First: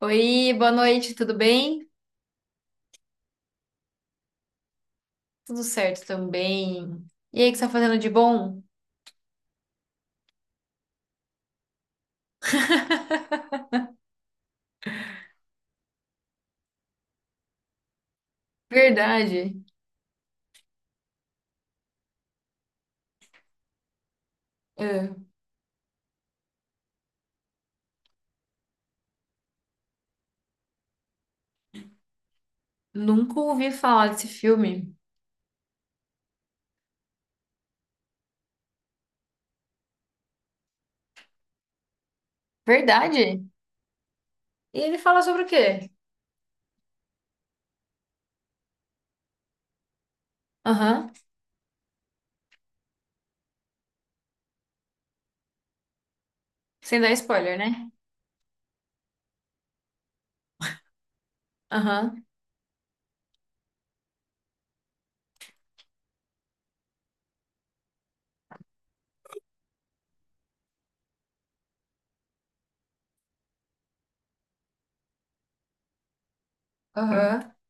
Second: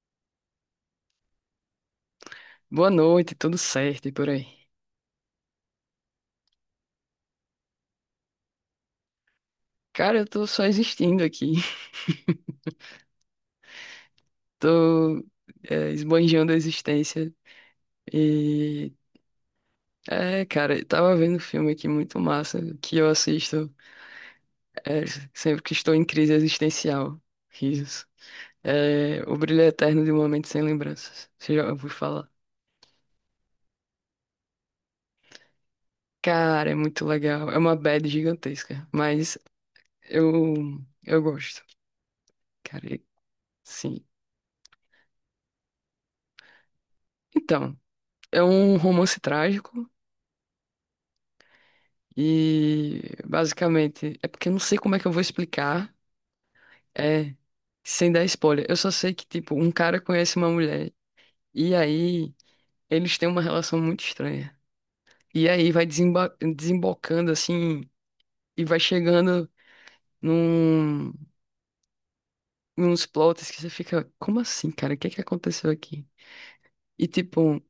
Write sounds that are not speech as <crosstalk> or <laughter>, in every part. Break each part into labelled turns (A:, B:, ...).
A: Oi, boa noite, tudo bem?
B: Boa noite, tudo certo e por aí?
A: Tudo certo também. E aí, o que você tá fazendo de bom?
B: Cara, eu tô só existindo aqui. <laughs>
A: <laughs>
B: Tô esbanjando a existência. E.
A: Verdade.
B: É, cara, eu tava vendo um filme aqui muito massa que eu assisto é,
A: É,
B: sempre que estou em crise existencial. Risos. É, O Brilho Eterno de um Momento Sem Lembranças. Você já ouviu falar?
A: Nunca ouvi falar desse filme.
B: Cara, é muito legal. É uma bad gigantesca, mas eu, eu gosto. Cara,
A: Verdade?
B: sim.
A: E ele fala sobre o quê?
B: Então, é um romance trágico.
A: Aham.
B: E basicamente, é porque eu não sei como é que eu vou explicar,
A: Sem dar
B: é,
A: spoiler, né?
B: sem dar spoiler. Eu só sei que, tipo, um cara conhece uma mulher. E
A: Aham.
B: aí, eles têm uma relação muito estranha. E aí vai desembocando assim, e vai chegando num, uns plots que você fica, como assim, cara? O que que aconteceu aqui? E
A: Aham.
B: tipo,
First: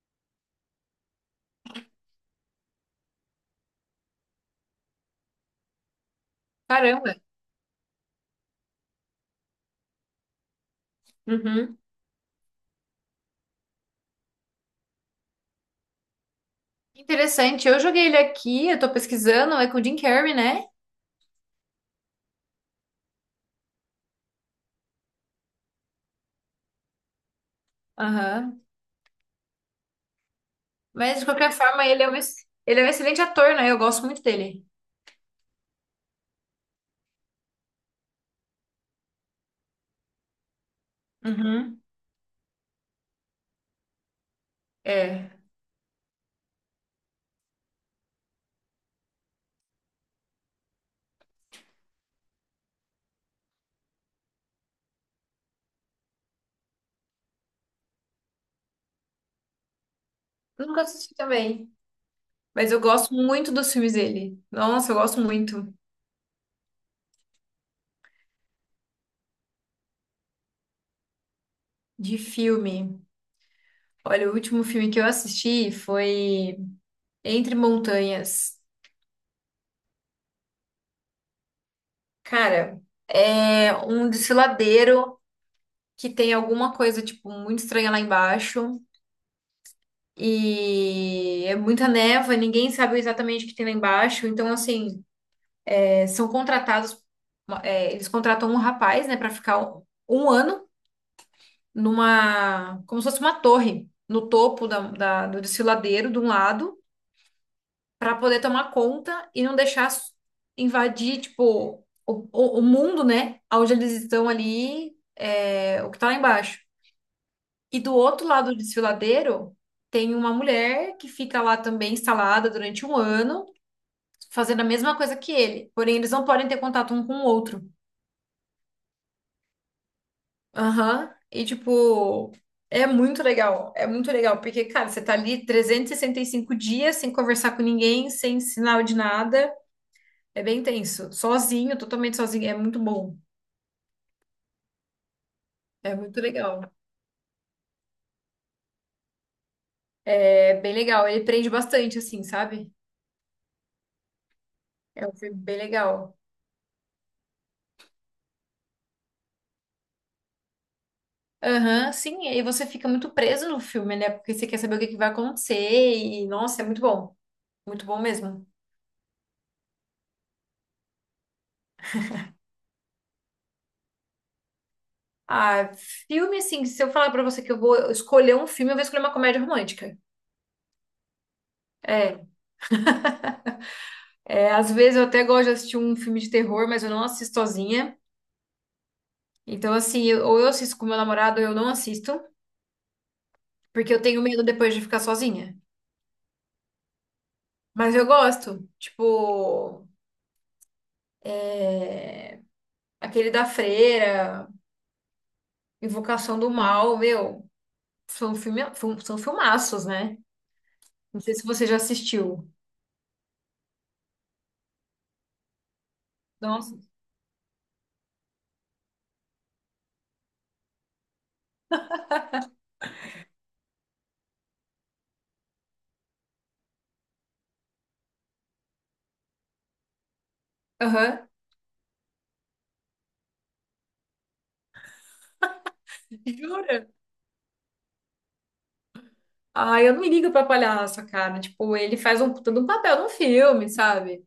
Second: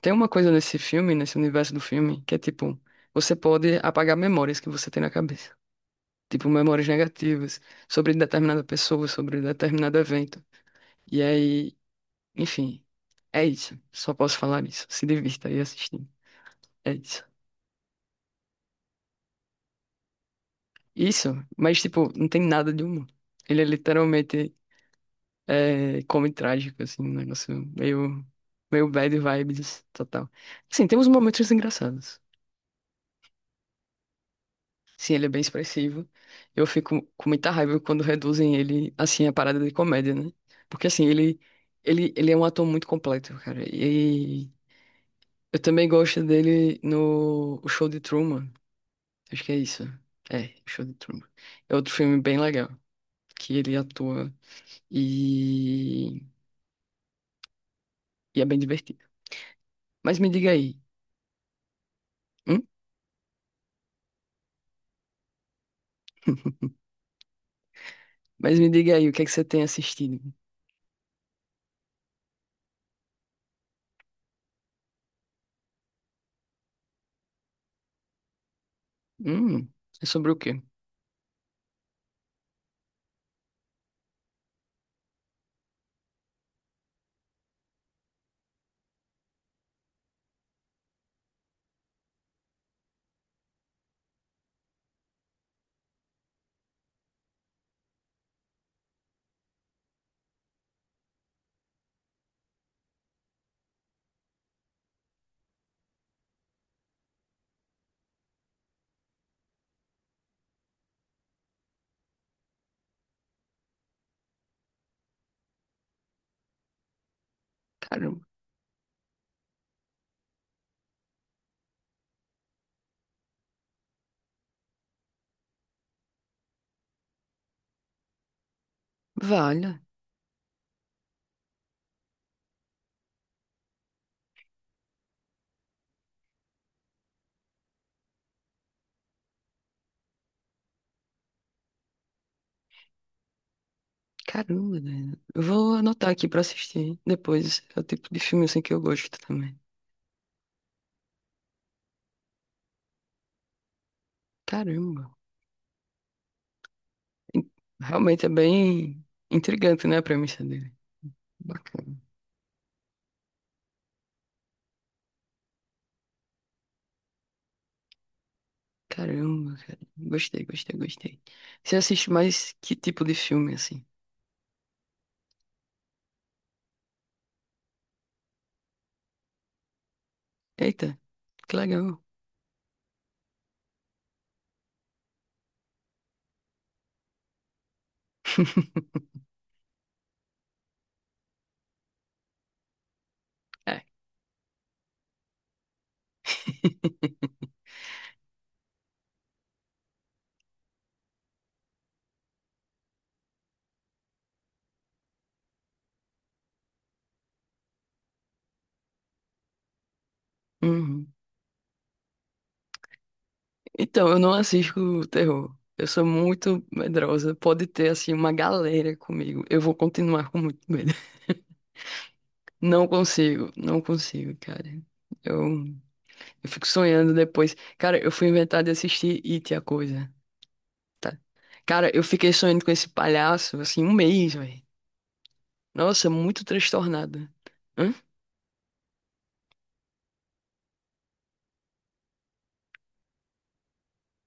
B: tem uma coisa nesse filme, nesse universo do filme, que é tipo, você pode apagar memórias que você tem na cabeça. Tipo memórias
A: Caramba.
B: negativas sobre determinada pessoa, sobre determinado evento. E aí,
A: Uhum.
B: enfim, é isso. Só posso falar isso. Se divirta aí assistindo. É isso.
A: Interessante. Eu joguei ele aqui, eu tô pesquisando, é com o Jim Carrey, né?
B: Isso, mas tipo, não tem nada de humor. Ele é literalmente come trágico, assim, um negócio meio,
A: Aham.
B: meio bad vibes total. Assim, tem uns
A: Mas de
B: momentos
A: qualquer forma, ele é um,
B: engraçados.
A: ele é um excelente ator, né? Eu gosto muito dele.
B: Sim, ele é bem expressivo. Eu fico com muita raiva quando reduzem ele, assim, a parada de comédia, né? Porque, assim, ele,
A: Uhum.
B: ele, ele é um ator muito completo, cara. E
A: É.
B: eu também gosto dele no O Show de Truman. Acho que é isso. É, O Show de Truman. É outro filme bem legal, que ele atua e, e é bem divertido. Mas me diga aí.
A: Nunca assisti também.
B: Hum?
A: Mas eu gosto muito dos filmes dele. Nossa, eu gosto muito
B: <laughs> Mas me diga aí, o que é que você tem assistido?
A: de filme. Olha, o último filme que eu assisti foi Entre Montanhas.
B: Hum, é sobre o quê?
A: Cara, é um desfiladeiro que tem alguma coisa, tipo, muito estranha lá embaixo. E é muita neva, ninguém sabe exatamente o que tem lá embaixo. Então, assim, são contratados, eles contratam um rapaz, né, pra ficar um ano numa, como se fosse uma torre, no topo da, do desfiladeiro, de um lado. Para poder tomar conta e não deixar invadir, tipo, o mundo, né? Onde eles estão ali, é, o que tá lá embaixo. E do
B: Caramba.
A: outro lado do desfiladeiro, tem uma mulher que fica lá também instalada durante um ano, fazendo a mesma coisa que ele. Porém, eles não podem ter contato um com o outro.
B: Vale.
A: Aham. E, tipo, é muito legal. É muito legal, porque, cara, você tá ali trezentos e sessenta e cinco dias sem conversar com ninguém, sem sinal de nada. É bem tenso. Sozinho, totalmente sozinho. É muito bom.
B: Caramba, né? Eu vou
A: É
B: anotar
A: muito
B: aqui pra
A: legal.
B: assistir depois. É o tipo de filme assim que eu gosto também.
A: É bem legal. Ele prende bastante, assim, sabe? É
B: Caramba.
A: um filme bem legal.
B: In- Realmente é bem intrigante, né, a premissa dele.
A: Aham,
B: Bacana.
A: sim. E aí você fica muito preso no filme, né? Porque você quer saber o que que vai acontecer. E, nossa, é muito bom. Muito bom mesmo.
B: Caramba, cara. Gostei, gostei, gostei. Você assiste mais que tipo de filme, assim?
A: Ah, filme, assim, se eu falar pra você que eu vou escolher um filme, eu vou escolher uma comédia romântica.
B: Eita, que legal.
A: É. É, às vezes eu até gosto de assistir um filme de terror, mas eu não assisto sozinha.
B: <laughs>
A: Então, assim, ou eu assisto com meu namorado ou eu não assisto,
B: É.
A: porque eu tenho medo depois de ficar sozinha. Mas eu gosto. Tipo, aquele da Freira, Invocação do Mal, meu, são filme, são filmaços, né?
B: Uhum.
A: Não sei se você já assistiu.
B: Então, eu não assisto terror. Eu sou muito
A: Nossa.
B: medrosa. Pode ter, assim, uma galera comigo. Eu vou continuar com muito medo. Não consigo, não consigo, cara. Eu, eu fico sonhando depois. Cara, eu fui inventar de assistir It, a coisa, tá?
A: Aham.
B: Cara, eu fiquei sonhando com esse palhaço, assim, um mês, velho. Nossa, muito
A: Jura?
B: transtornada. Hã?
A: Ah, eu não me ligo pra palhaço, cara. Tipo, ele faz um todo um papel no filme, sabe?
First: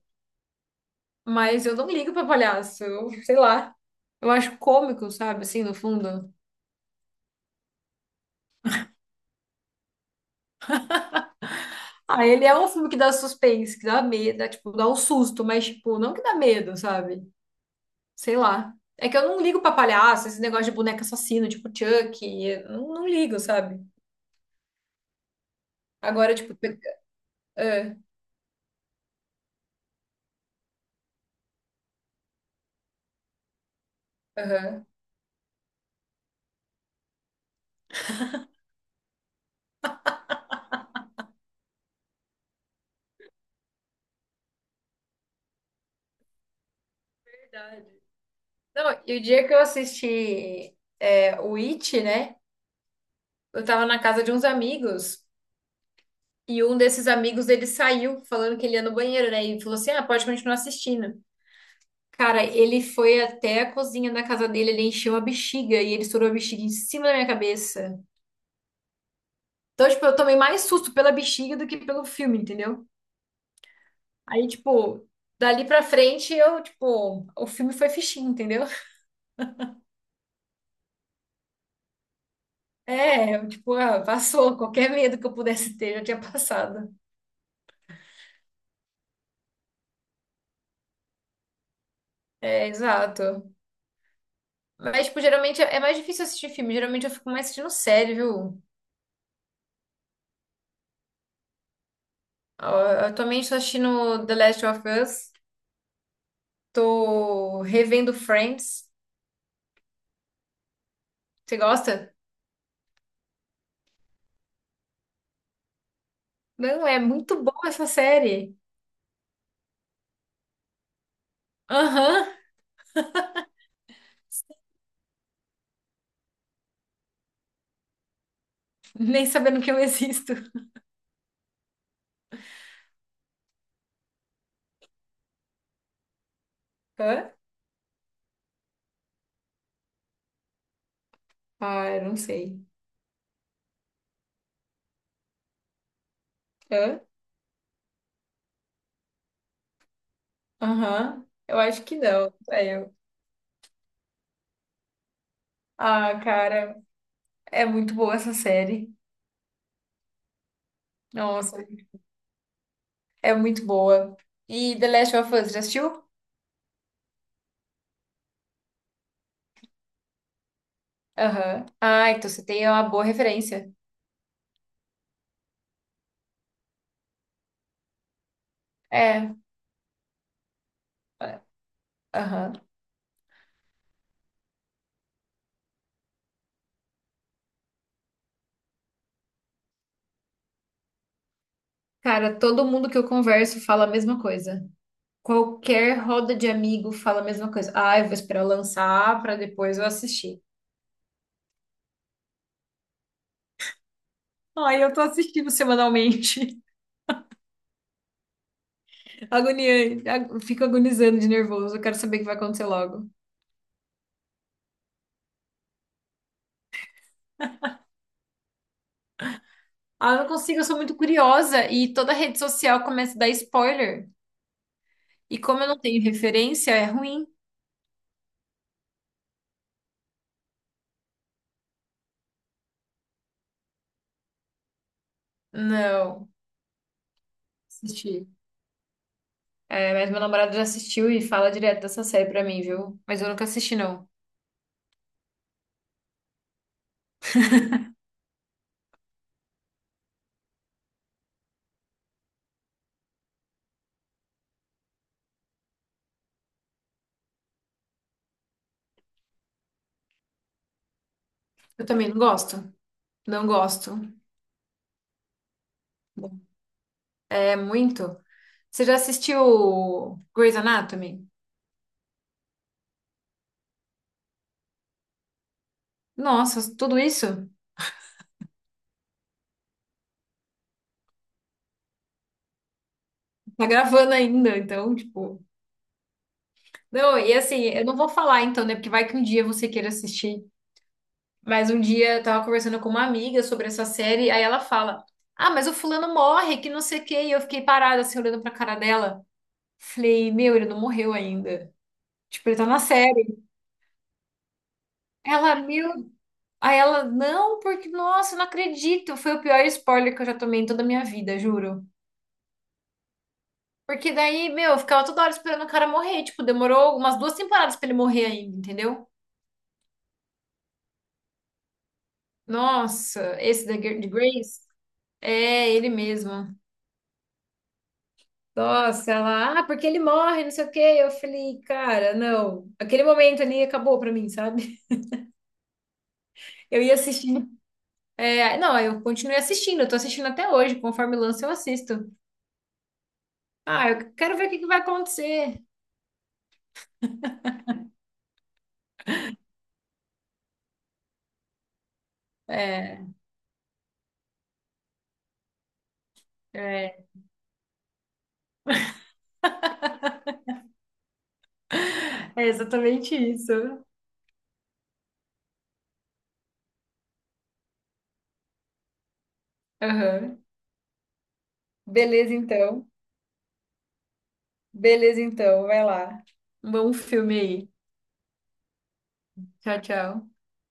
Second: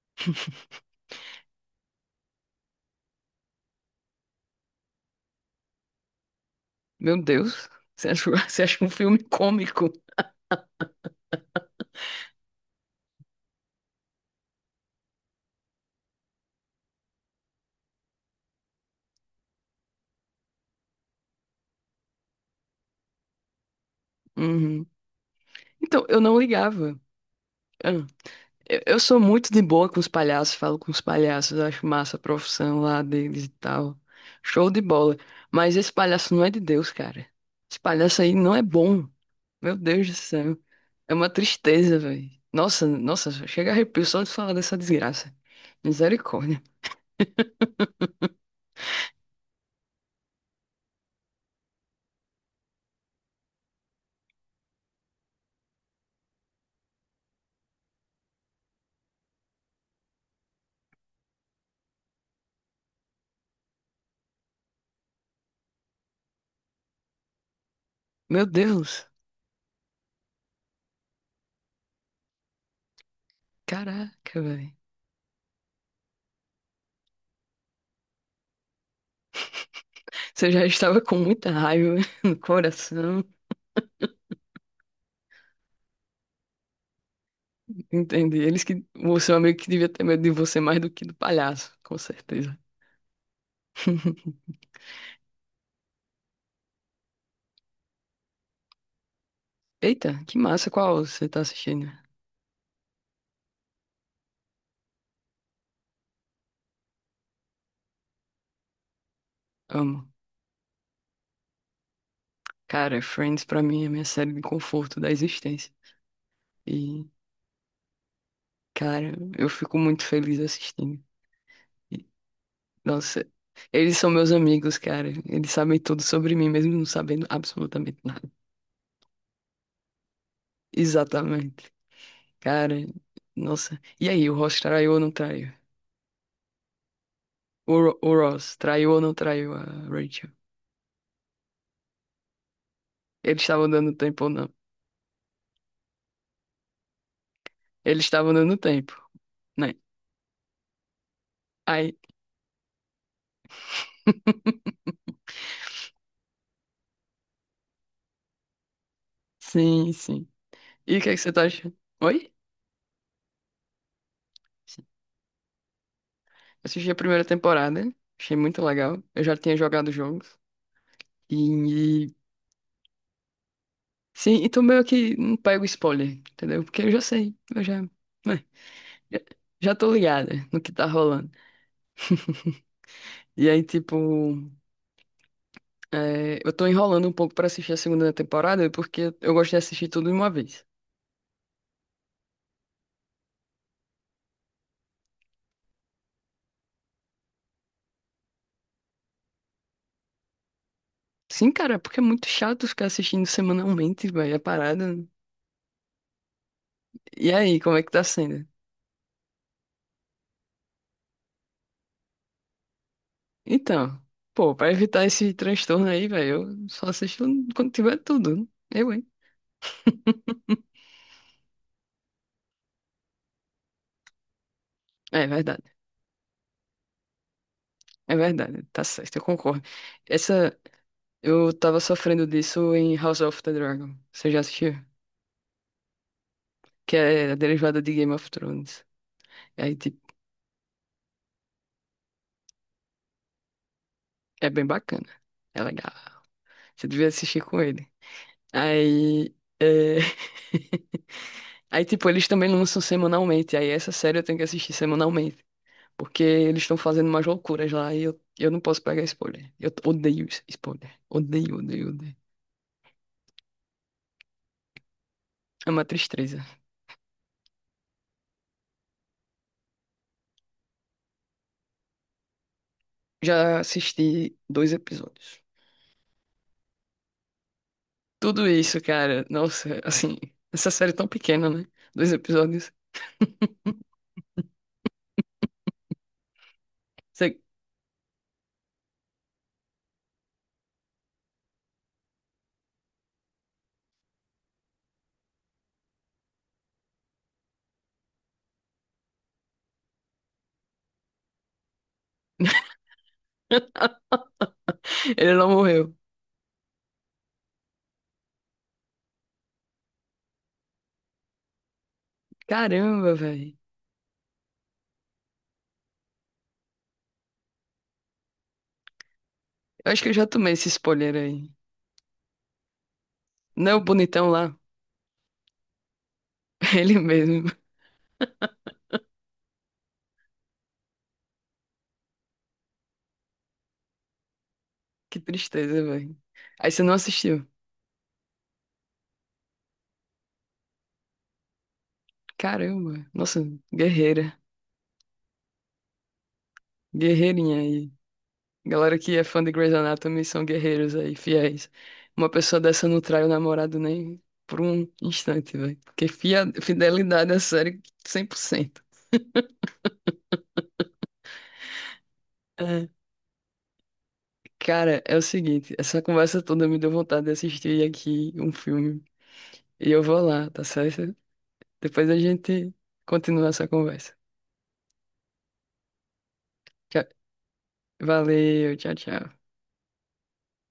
A: Mas eu não me ligo pra palhaço. Eu, sei lá. Eu acho cômico, sabe? Assim, no fundo.
B: Meu Deus, você acha, <laughs> você acha um filme cômico?
A: Ah, ele é um filme que dá suspense, que dá medo, dá, tipo, dá um susto, mas, tipo, não que dá medo, sabe? Sei lá. É que eu não ligo pra palhaço, esse negócio de boneca assassino, tipo Chuck, eu não ligo, sabe?
B: Uhum. Então, eu
A: Agora,
B: não
A: tipo.
B: ligava.
A: Ah,
B: Hã? Eu sou muito de boa com os palhaços, falo com os palhaços, acho massa a profissão lá deles e tal. Show de
A: aham.
B: bola. Mas esse palhaço não é de Deus, cara. Esse palhaço aí não é bom. Meu Deus do céu. É uma tristeza, velho. Nossa, nossa, chega arrepio só de falar dessa desgraça. Misericórdia.
A: Verdade. Não, e o dia que eu assisti é, o It, né? Eu tava na casa de uns amigos e um desses amigos ele saiu falando que ele ia no banheiro, né? E falou assim: ah, pode continuar assistindo. Cara, ele foi até a cozinha da casa dele, ele encheu a bexiga e ele estourou a bexiga em cima da minha cabeça.
B: Meu Deus.
A: Então, tipo, eu tomei mais susto pela bexiga do que pelo filme, entendeu?
B: Caraca,
A: Aí,
B: velho.
A: tipo, dali pra frente eu, tipo, o filme foi fichinho, entendeu?
B: Você já estava com muita raiva <laughs> no coração.
A: É, eu, tipo, ah, passou. Qualquer medo que eu pudesse ter já tinha passado.
B: Entendi. Eles que. O seu amigo que devia ter medo de você mais do que do palhaço, com certeza.
A: É, exato.
B: <laughs>
A: Mas, tipo, geralmente é mais difícil assistir filme. Geralmente eu fico mais assistindo série, viu?
B: Eita, que massa. Qual você tá assistindo?
A: Ah, atualmente tô assistindo The Last of Us. Tô revendo Friends.
B: Amo.
A: Você gosta?
B: Cara, Friends pra mim é a minha série de conforto da existência.
A: Não, é
B: E,
A: muito boa essa série.
B: cara, eu fico muito feliz assistindo.
A: Aham.
B: Nossa, eles são meus amigos, cara. Eles sabem tudo sobre mim, mesmo não sabendo absolutamente nada.
A: <laughs> Nem sabendo que eu existo.
B: Exatamente. Cara, nossa. E aí, o Ross traiu ou não traiu?
A: Hã?
B: O Ross traiu ou não traiu a Rachel?
A: Ah, eu não sei.
B: Eles estavam dando tempo ou não?
A: Hã?
B: Eles estavam dando tempo, né?
A: Aham. Eu acho
B: Aí,
A: que não. É, eu.
B: <laughs>
A: Ah, cara, é muito boa essa série.
B: sim, sim. E o que é que você tá
A: Nossa,
B: achando? Oi?
A: é muito boa. E The Last of Us, já assistiu?
B: Assisti a primeira temporada, achei muito legal. Eu já tinha jogado jogos.
A: Aham. Ah,
B: E,
A: então você tem uma boa referência.
B: sim, então meio que não pego spoiler, entendeu? Porque eu já sei, eu já, né, já
A: É.
B: já tô ligada no que tá rolando.
A: Aham.
B: <laughs> E aí, tipo, é, eu tô enrolando um pouco pra assistir a segunda temporada porque eu gosto de assistir tudo de uma vez.
A: Cara, todo mundo que eu converso fala a mesma coisa. Qualquer roda de amigo fala a mesma coisa. Ah, eu vou esperar lançar pra depois eu assistir.
B: Sim, cara, porque é muito chato ficar assistindo semanalmente, velho, a
A: Ai, eu
B: parada.
A: tô assistindo semanalmente.
B: E aí, como é que tá sendo?
A: <laughs> Agoniante. Fico agonizando de nervoso. Eu quero saber o que vai acontecer logo.
B: Então, pô, pra evitar esse transtorno aí, velho, eu só assisto quando tiver tudo. Né? Eu, hein?
A: Ah, eu não consigo, eu sou muito curiosa e toda rede social começa a dar spoiler.
B: É
A: E como
B: verdade,
A: eu não tenho referência, é ruim.
B: é verdade, tá certo, eu concordo. Essa Eu tava sofrendo disso em House of the Dragon. Você já assistiu?
A: Não,
B: Que é a derivada de Game of
A: assisti.
B: Thrones. E aí,
A: É,
B: tipo,
A: mas meu namorado já assistiu e fala direto dessa série pra mim, viu? Mas eu nunca assisti, não.
B: é bem bacana. É legal. Você devia assistir com ele. Aí. É. <laughs> Aí, tipo, eles também lançam semanalmente. Aí, essa série eu tenho que assistir semanalmente. Porque eles estão fazendo umas loucuras lá e eu não posso pegar spoiler. Eu odeio spoiler. Odeio,
A: Eu
B: odeio,
A: também
B: odeio.
A: não gosto. Não gosto.
B: É uma tristeza.
A: É muito. Você já assistiu Grey's Anatomy?
B: Já assisti dois episódios.
A: Nossa, tudo isso?
B: Tudo isso, cara. Nossa, assim, essa série tão pequena, né? Dois episódios.
A: Tá gravando ainda, então, tipo. Não, e
B: Você-
A: assim, eu não vou falar então, né? Porque vai que um dia você queira assistir. Mas um dia eu tava conversando com uma amiga sobre essa série, aí ela fala: ah, mas o fulano morre, que não sei o quê. E eu fiquei parada assim, olhando pra cara dela. Falei, meu, ele não morreu ainda. Tipo, ele tá na série.
B: Ele não
A: Ela,
B: morreu.
A: meu. Aí ela, não, porque, nossa, eu não acredito. Foi o pior spoiler que eu já tomei em toda a minha vida, juro.
B: Caramba, velho.
A: Porque daí, meu, eu ficava toda hora esperando o cara morrer. Tipo, demorou umas duas temporadas pra ele morrer ainda, entendeu?
B: Eu acho que eu já tomei esse spoiler aí.
A: Nossa, esse
B: Não é
A: da
B: o
A: De
B: bonitão lá?
A: Grace? É, ele mesmo.
B: <laughs> Ele mesmo.
A: Nossa, ela, ah, porque ele morre, não sei o quê. Eu falei, cara, não. Aquele momento ali acabou pra mim, sabe?
B: Que tristeza, velho. Aí
A: <laughs>
B: você
A: Eu
B: não
A: ia
B: assistiu.
A: assistindo. É, não, eu continuei assistindo, eu tô assistindo até hoje, conforme lança eu assisto.
B: Caramba. Nossa,
A: Ah, eu quero
B: guerreira.
A: ver o que que vai acontecer.
B: Guerreirinha aí. Galera que é fã de Grey's Anatomy são guerreiros aí, fiéis. Uma pessoa dessa não
A: É,
B: trai o namorado nem por um instante, velho. Porque
A: é,
B: fidelidade à série 100%.
A: é exatamente isso.
B: Cara, é o seguinte, essa conversa toda me deu vontade de assistir aqui um filme. E eu vou
A: Aham.
B: lá, tá certo? Depois a
A: Beleza,
B: gente
A: então.
B: continua essa conversa.
A: Beleza, então. Vai lá. Um bom
B: Tchau.
A: filme aí.
B: Valeu, tchau, tchau.
A: Tchau, tchau.